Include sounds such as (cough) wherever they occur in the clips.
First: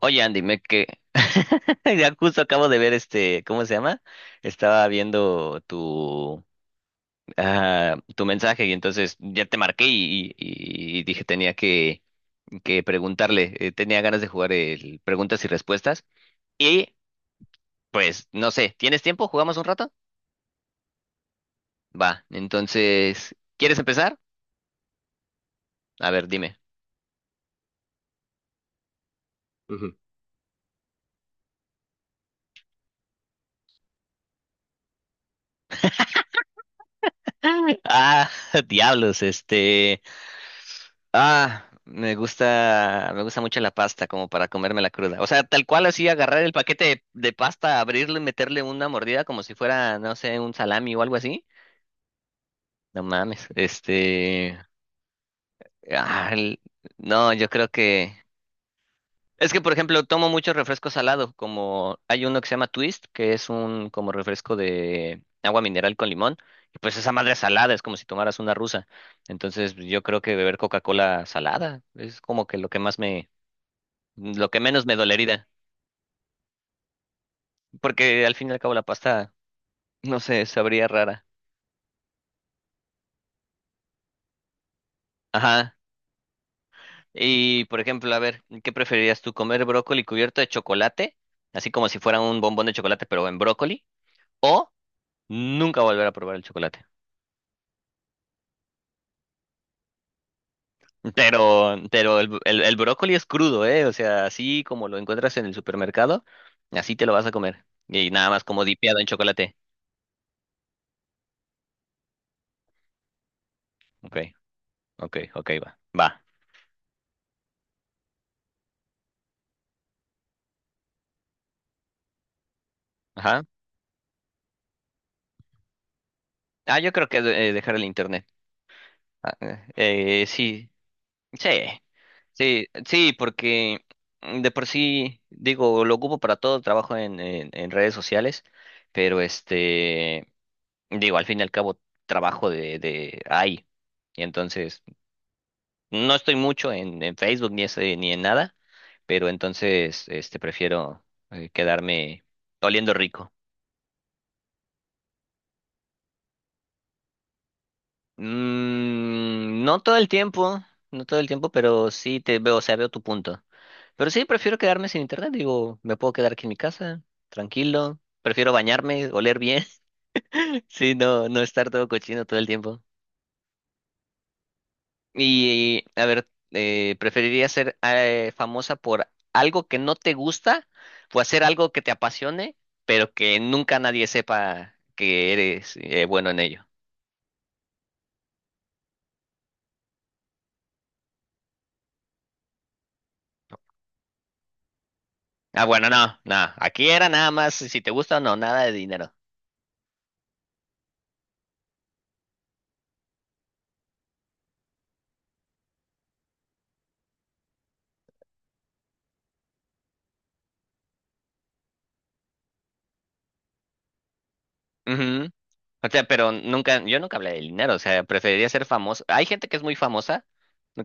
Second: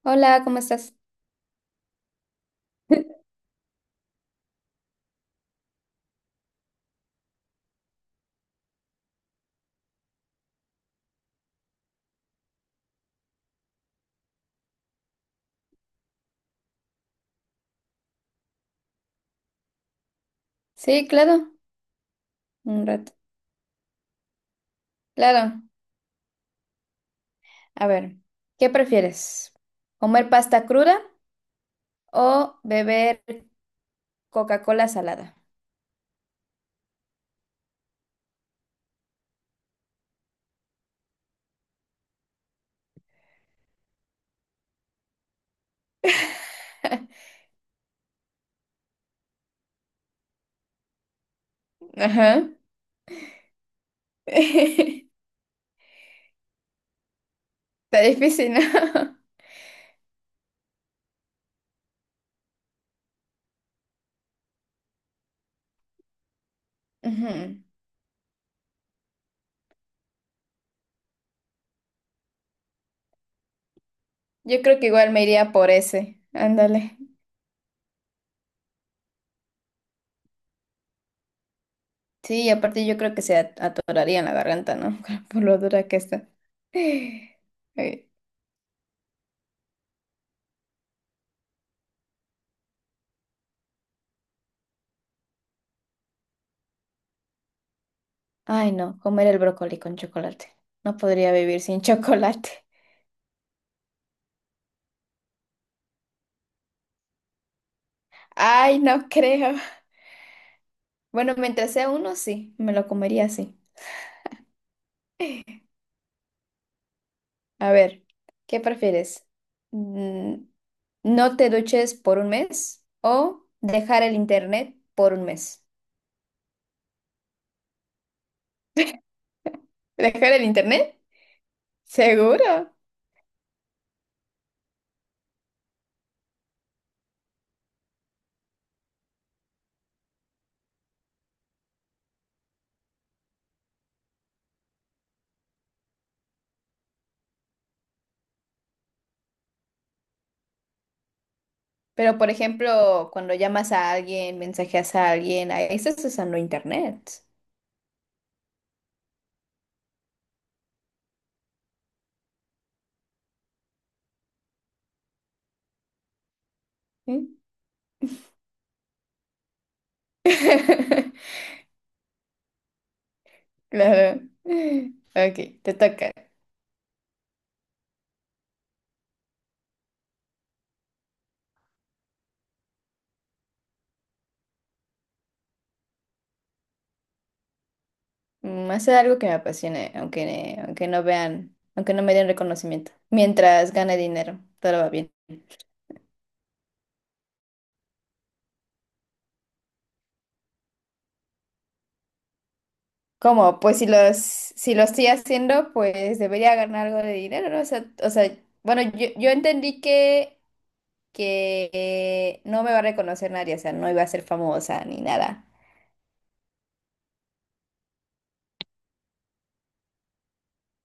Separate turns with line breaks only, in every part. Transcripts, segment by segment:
Oye, Andy,
Hola, ¿cómo
me que
estás?
(laughs) ya justo acabo de ver
(laughs)
este, ¿cómo se llama? Estaba viendo tu mensaje y entonces ya te marqué y dije tenía que preguntarle, tenía ganas de jugar el preguntas y respuestas y pues no sé, ¿tienes tiempo? ¿Jugamos un rato?
Sí, claro,
Va,
un rato.
entonces, ¿quieres empezar?
Claro,
A ver, dime.
a ver, ¿qué prefieres?
Ujú. (laughs)
¿Comer pasta cruda o beber Coca-Cola salada?
Ah, (laughs) diablos, este. Ah, me gusta mucho la pasta como para comérmela cruda. O sea, tal cual así agarrar el paquete de
(laughs)
pasta, abrirlo y meterle una mordida como si fuera, no sé, un salami o algo así.
Ajá.
No mames,
(laughs)
este,
Está
ah, el- no, yo creo que
difícil, ¿no?
es que por ejemplo tomo mucho refresco salado, como hay uno que se llama Twist, que es un como refresco de agua mineral con limón. Y pues
(laughs)
esa madre es
Ujú.
salada, es como si tomaras una rusa. Entonces, yo creo que beber Coca-Cola salada es como que lo que más lo que
Yo creo
menos
que
me
igual me
dolería,
iría por ese. Ándale.
porque al fin y al cabo la pasta, no sé, sabría rara.
Sí, y aparte yo creo que se atoraría en la garganta, ¿no? (laughs) Por lo
Ajá.
dura que está. (laughs)
Y por
Ay,
ejemplo, a ver, ¿qué preferirías tú, comer brócoli cubierto de chocolate, así como si fuera un bombón de chocolate, pero en brócoli, o nunca volver a probar el chocolate?
Ay, no, comer el brócoli con chocolate. No podría vivir sin (laughs)
Pero el, el,
chocolate.
el brócoli es crudo, ¿eh? O sea, así como lo encuentras en el supermercado, así te lo vas a comer. Y nada más como
Ay,
dipeado en
no
chocolate.
creo. Bueno, mientras sea uno, sí, me lo comería así.
Ok, ok, ok, va, va.
A ver, ¿qué prefieres? Mm, ¿No te duches por un mes
Ajá.
o dejar el internet por un mes?
Ah, yo creo que dejar el internet. Ah,
¿Dejar el
sí.
internet?
Sí, sí,
Seguro.
sí, porque mm, de por sí, digo, lo ocupo para todo, trabajo en redes sociales, pero este, digo, al fin y al cabo trabajo de ahí. Y entonces, no estoy mucho en Facebook ni, ese, ni en nada, pero entonces, este, prefiero
Pero,
quedarme
por
oliendo
ejemplo,
rico.
cuando llamas a alguien, mensajeas a alguien, ahí estás usando internet.
Mm, no todo el tiempo, no todo el tiempo, pero sí te veo, o sea, veo tu punto. Pero sí, prefiero quedarme sin internet, digo, me puedo quedar aquí en mi casa,
¿Sí?
tranquilo. Prefiero bañarme, oler bien. (laughs) Sí, no, no
(laughs)
estar todo cochino todo el tiempo.
Claro. Ok, te
Y, a
toca.
ver, ¿preferirías ser famosa por algo que no te gusta o hacer algo que te apasione, pero que nunca nadie sepa que eres bueno en ello?
Hacer algo que me apasione, aunque no vean, aunque no me den reconocimiento. Mientras gane dinero, todo va bien.
Ah, bueno, no, no. Aquí era nada más si te gusta o no, nada de dinero.
¿Cómo? Pues si lo estoy haciendo, pues debería ganar algo de dinero, ¿no? O sea, bueno, yo entendí que no me va a reconocer nadie, o sea, no iba a ser famosa ni
Ujú.
nada.
O sea, pero nunca, yo nunca hablé de dinero, o sea, preferiría ser famoso. Hay gente que es muy famosa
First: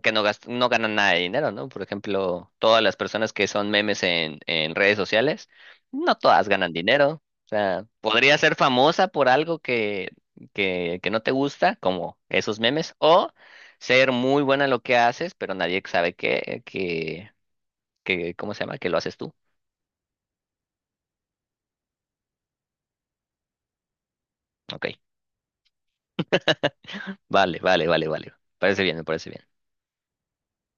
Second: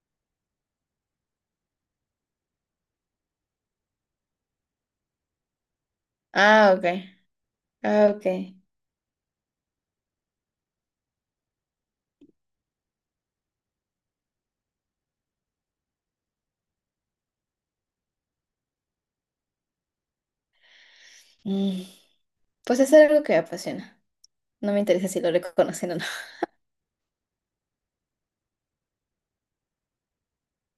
que no gasta, no gana nada de dinero, ¿no? Por ejemplo, todas las personas que son memes en redes sociales, no todas ganan
Ah, ok.
dinero. O sea,
Ah, ok.
podría ser famosa por algo que, que no te gusta, como esos memes, o ser muy buena en lo que haces, pero nadie sabe que, ¿cómo se llama? Que lo haces tú.
Mm, Pues hacer algo que me apasiona. No me
Ok.
interesa si lo reconocen o no.
Vale, vale, vale, vale. Parece bien, me parece bien.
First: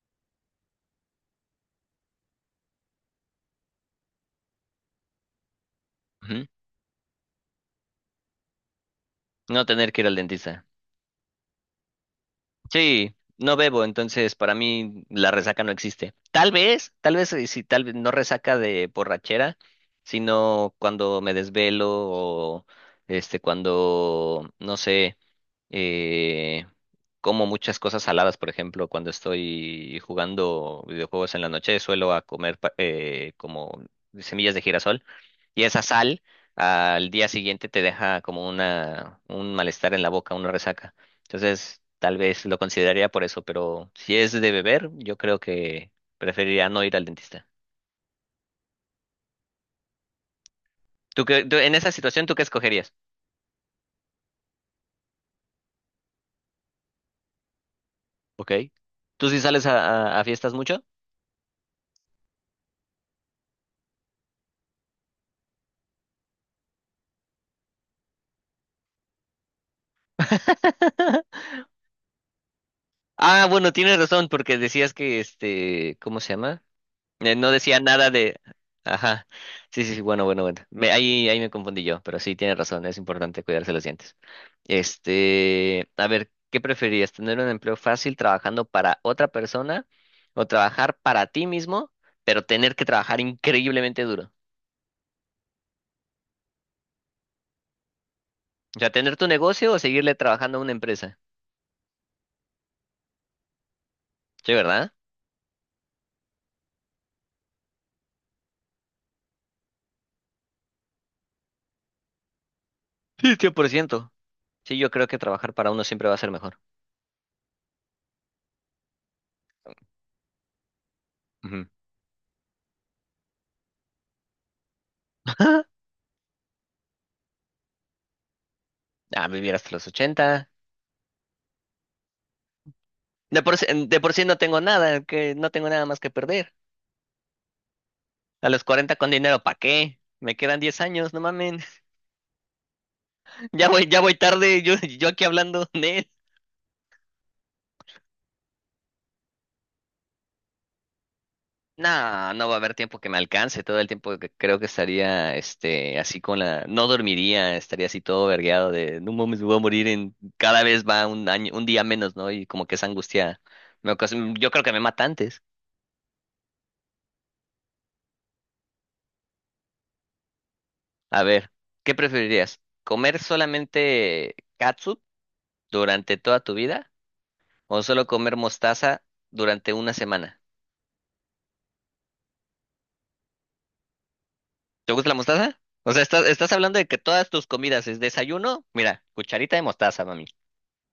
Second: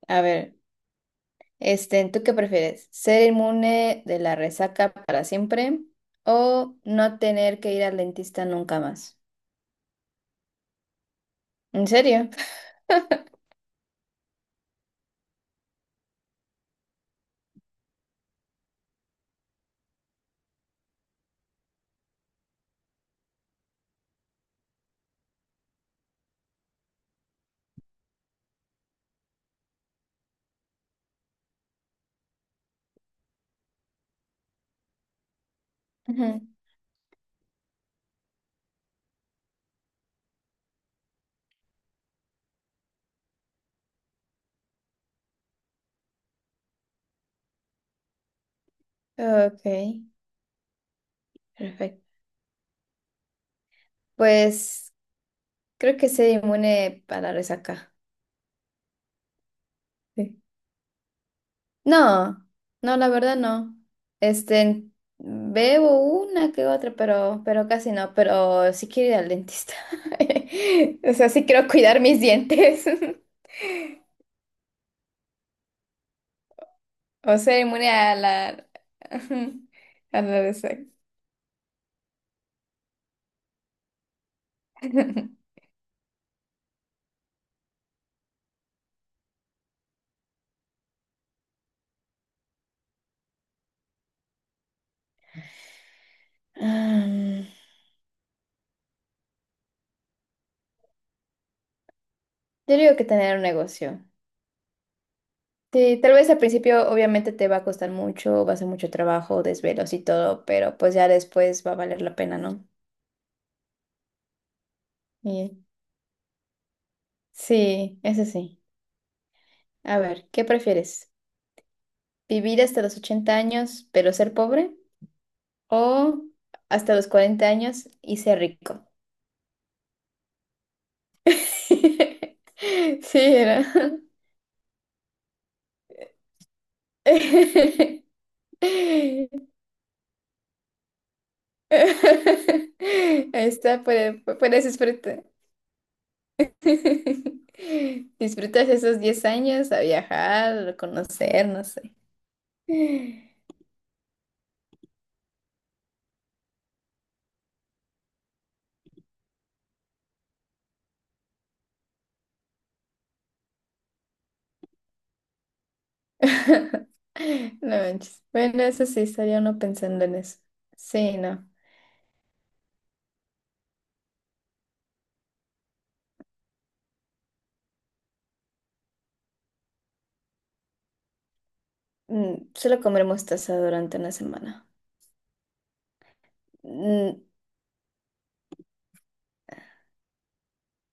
A ver. Este, ¿tú qué prefieres? ¿Ser inmune de la resaca para siempre
Ujú.
o no tener que ir al dentista nunca más?
No tener que ir al dentista.
¿En serio?
Sí, no bebo, entonces para mí la resaca no existe. Tal vez sí, tal vez no resaca de borrachera, sino cuando me desvelo o este cuando no sé, eh, como muchas cosas saladas, por ejemplo, cuando estoy jugando videojuegos en la noche, suelo a comer como semillas de girasol y esa sal
Ujú. (laughs)
al día siguiente te deja como una un malestar en la boca, una resaca. Entonces, tal vez lo consideraría por eso, pero si es de beber, yo creo que preferiría no ir al dentista.
Ok,
En esa
perfecto.
situación, ¿tú qué escogerías?
Pues creo que ser inmune para la resaca.
Ok. ¿Tú sí sales a
Sí.
fiestas mucho?
No, no, la verdad no. Este, bebo una que otra, pero casi no. Pero sí quiero ir al dentista. (laughs) O sea, sí quiero cuidar mis dientes. (laughs)
Ah, bueno, tienes razón, porque decías que este, ¿cómo se llama?
O
No
ser
decía
inmune
nada
a
de...
la... (laughs)
Ajá. Sí, sí, sí,
a
bueno, bueno,
la
bueno.
resaca.
Me- ahí, ahí me confundí yo, pero sí, tiene razón, es importante cuidarse los dientes.
(laughs)
Este, a ver, ¿qué preferirías? ¿Tener un empleo fácil trabajando para otra persona o trabajar para ti mismo, pero tener que trabajar increíblemente duro?
Mm,
O sea, tener tu negocio o seguirle trabajando a una empresa.
Yo digo que tener un negocio.
Sí, ¿verdad?
Sí, tal vez al principio obviamente te va a costar mucho, va a ser mucho trabajo, desvelos y todo, pero pues ya después va a valer la pena, ¿no?
Sí, 100%. Sí, yo creo que trabajar
Y-
para uno siempre va a ser mejor.
sí, eso sí. A ver, ¿qué prefieres?
Ujú.
¿Vivir hasta los 80 años pero ser pobre?
(laughs)
¿O hasta los 40 años y ser rico?
Ah, vivir hasta los 80.
(laughs) Sí, era.
De por sí no tengo nada, que no tengo nada más que perder.
(laughs)
A los 40 con dinero, ¿para qué? Me quedan 10 años, no mamen.
(laughs) Ahí
(laughs)
está,
Ya voy tarde,
puedes
yo aquí
disfrutar.
hablando de él.
(laughs) Disfrutas esos 10 años a viajar, a conocer, no sé.
No, no va a haber tiempo que me alcance, todo el tiempo que creo que estaría, este, así con la, no dormiría, estaría así todo vergueado de, no mames, me voy a morir cada vez va un año, un día menos, ¿no? Y como que esa angustia me ocasiona, yo creo que me mata antes.
(laughs) No manches. Bueno, eso sí, estaría uno pensando en eso. Sí,
A
no.
ver, ¿qué preferirías? ¿Comer solamente catsup durante toda tu vida o solo comer mostaza durante una semana?
Solo comer mostaza durante una semana.
¿Te gusta la mostaza? O sea, estás hablando de que
Mm,
todas tus comidas es desayuno, mira, cucharita de mostaza, mami,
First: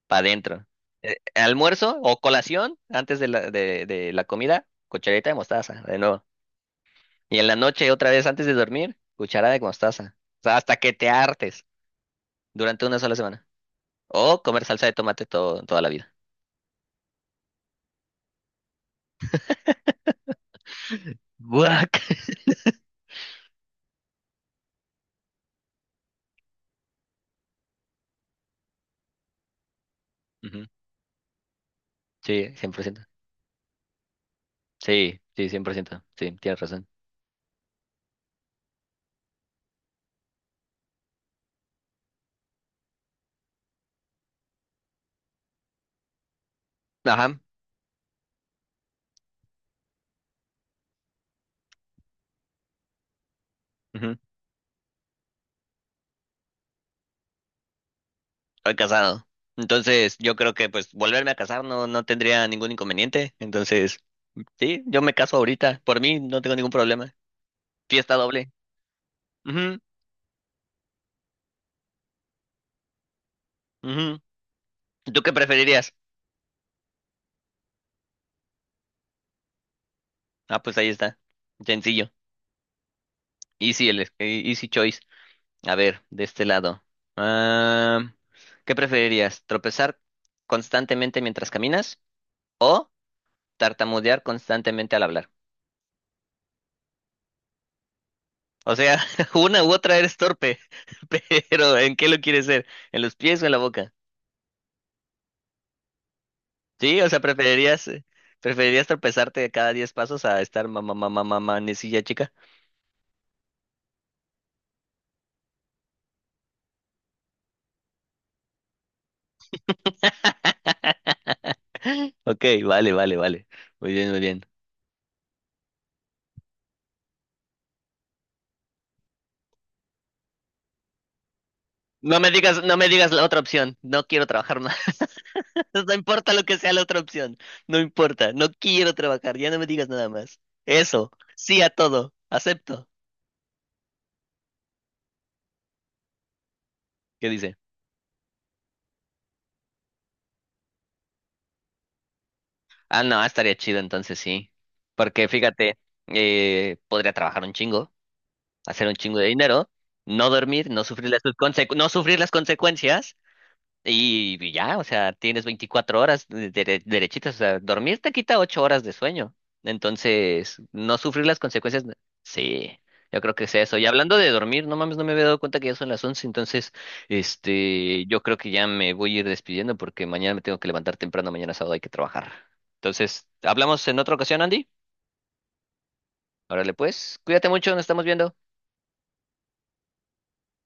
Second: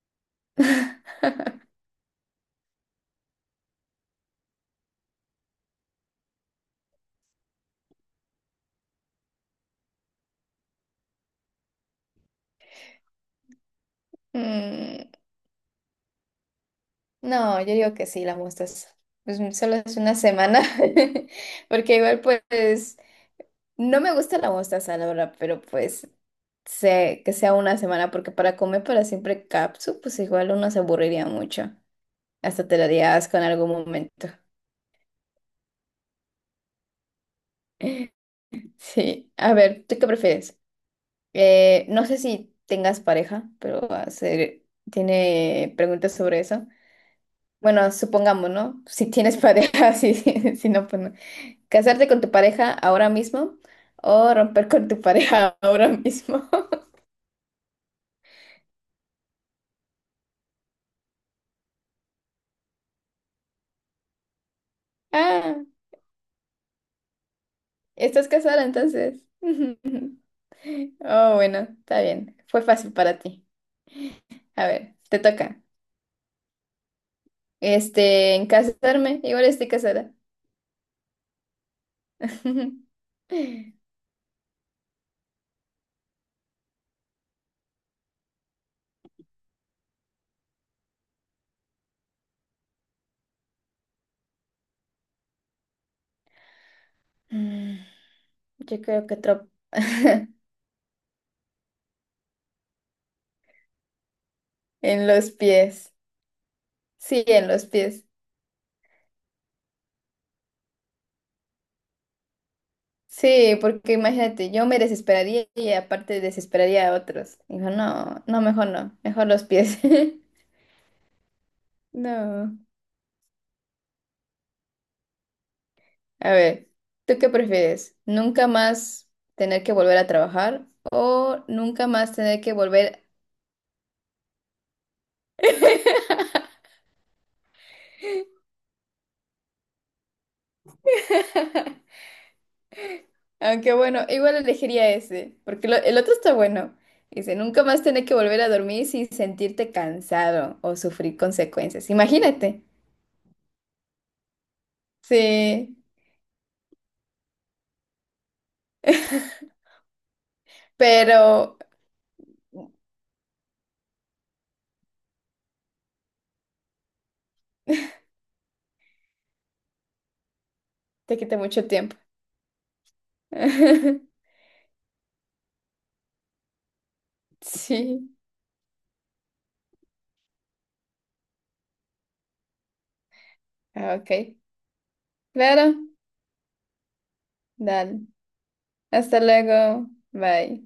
para adentro.
(laughs)
Almuerzo o colación antes de la, de la comida, cucharita de mostaza, de nuevo. Y en la noche, otra vez antes de dormir, cucharada de mostaza. O sea, hasta que te hartes durante una sola semana. O comer salsa de
mm,
tomate toda la vida.
No, yo digo que sí, la mostaza. Pues solo es una semana. (laughs)
Guac.
Porque igual, pues, no me gusta la mostaza, la verdad, pero pues que sea una semana, porque para comer para siempre capsu, pues
(laughs)
igual
Ujú.
uno se aburriría mucho.
Sí,
Hasta
cien
te
por ciento.
daría asco en algún momento.
Sí, sí, 100%. Sí, tienes razón.
(laughs) Sí, a ver, ¿tú qué prefieres? No sé si tengas pareja, pero tiene preguntas sobre eso.
Ajá.
Bueno, supongamos, ¿no? (laughs) Si tienes pareja, (laughs) sí, sí, si no, pues no. ¿Casarte con tu pareja ahora mismo
Ujú.
o romper con tu pareja ahora mismo? (laughs)
Soy casado. Entonces, yo creo que pues volverme a casar no, no tendría ningún inconveniente. Entonces, sí, yo me caso
Ah,
ahorita. Por mí no tengo ningún problema. Fiesta
¿estás
doble.
casada entonces?
Ujú,
(laughs) Oh, bueno, está bien. Fue fácil para ti.
ujú.
A ver, te
¿Tú qué
toca.
preferirías?
Este, en casarme, igual estoy casada.
Ah, pues ahí está. Sencillo.
(laughs)
Easy choice. A ver, de este lado. Ah, ¿qué preferirías? ¿Tropezar constantemente mientras caminas o tartamudear constantemente al hablar?
Mm,
O
Yo
sea,
creo que
(laughs)
otro...
una u otra eres
(laughs)
torpe, (laughs) pero ¿en qué lo quieres ser? ¿En los pies o en la boca?
en los pies.
Sí, o sea,
Sí, en los
preferirías,
pies.
preferirías tropezarte cada 10 pasos a estar mamá, mamá, mamá, necilla chica.
Sí, porque imagínate, yo me desesperaría y aparte desesperaría a otros. Dijo, no, no, mejor no, mejor los pies. (laughs)
(laughs) Ok,
No.
vale, vale, vale. Muy bien, muy bien.
A ver, ¿tú qué prefieres? ¿Nunca más tener que volver a trabajar o nunca más
No me
tener que
digas, no me
volver?
digas la otra opción. No quiero trabajar más. (laughs) No importa lo que sea la otra opción. No importa. No quiero trabajar. Ya no me digas nada más. Eso. Sí a todo. Acepto.
Aunque bueno, igual elegiría ese, porque el otro está bueno.
¿Qué
Dice,
dice?
nunca más tener que volver a dormir sin sentirte cansado o sufrir consecuencias. Imagínate.
Ah, no, estaría chido entonces sí. Porque
Sí,
fíjate, podría trabajar un chingo, hacer un chingo de
(laughs)
dinero, no dormir,
pero
no sufrir las consecuencias y ya, o sea, tienes 24 horas derechitas, o sea, dormir te quita 8 horas de sueño. Entonces, no
te
sufrir
quita
las
mucho
consecuencias,
tiempo.
sí, yo creo que es eso. Y hablando de
(laughs)
dormir, no mames, no me había dado cuenta que ya son las 11 entonces, este,
Sí,
yo creo que ya me voy a ir despidiendo porque mañana me tengo que levantar temprano, mañana sábado hay que trabajar. Entonces, hablamos
ah,
en otra
ok.
ocasión, Andy.
Claro,
Órale, pues, cuídate mucho, nos
dale.
estamos viendo.
Hasta luego. Bye.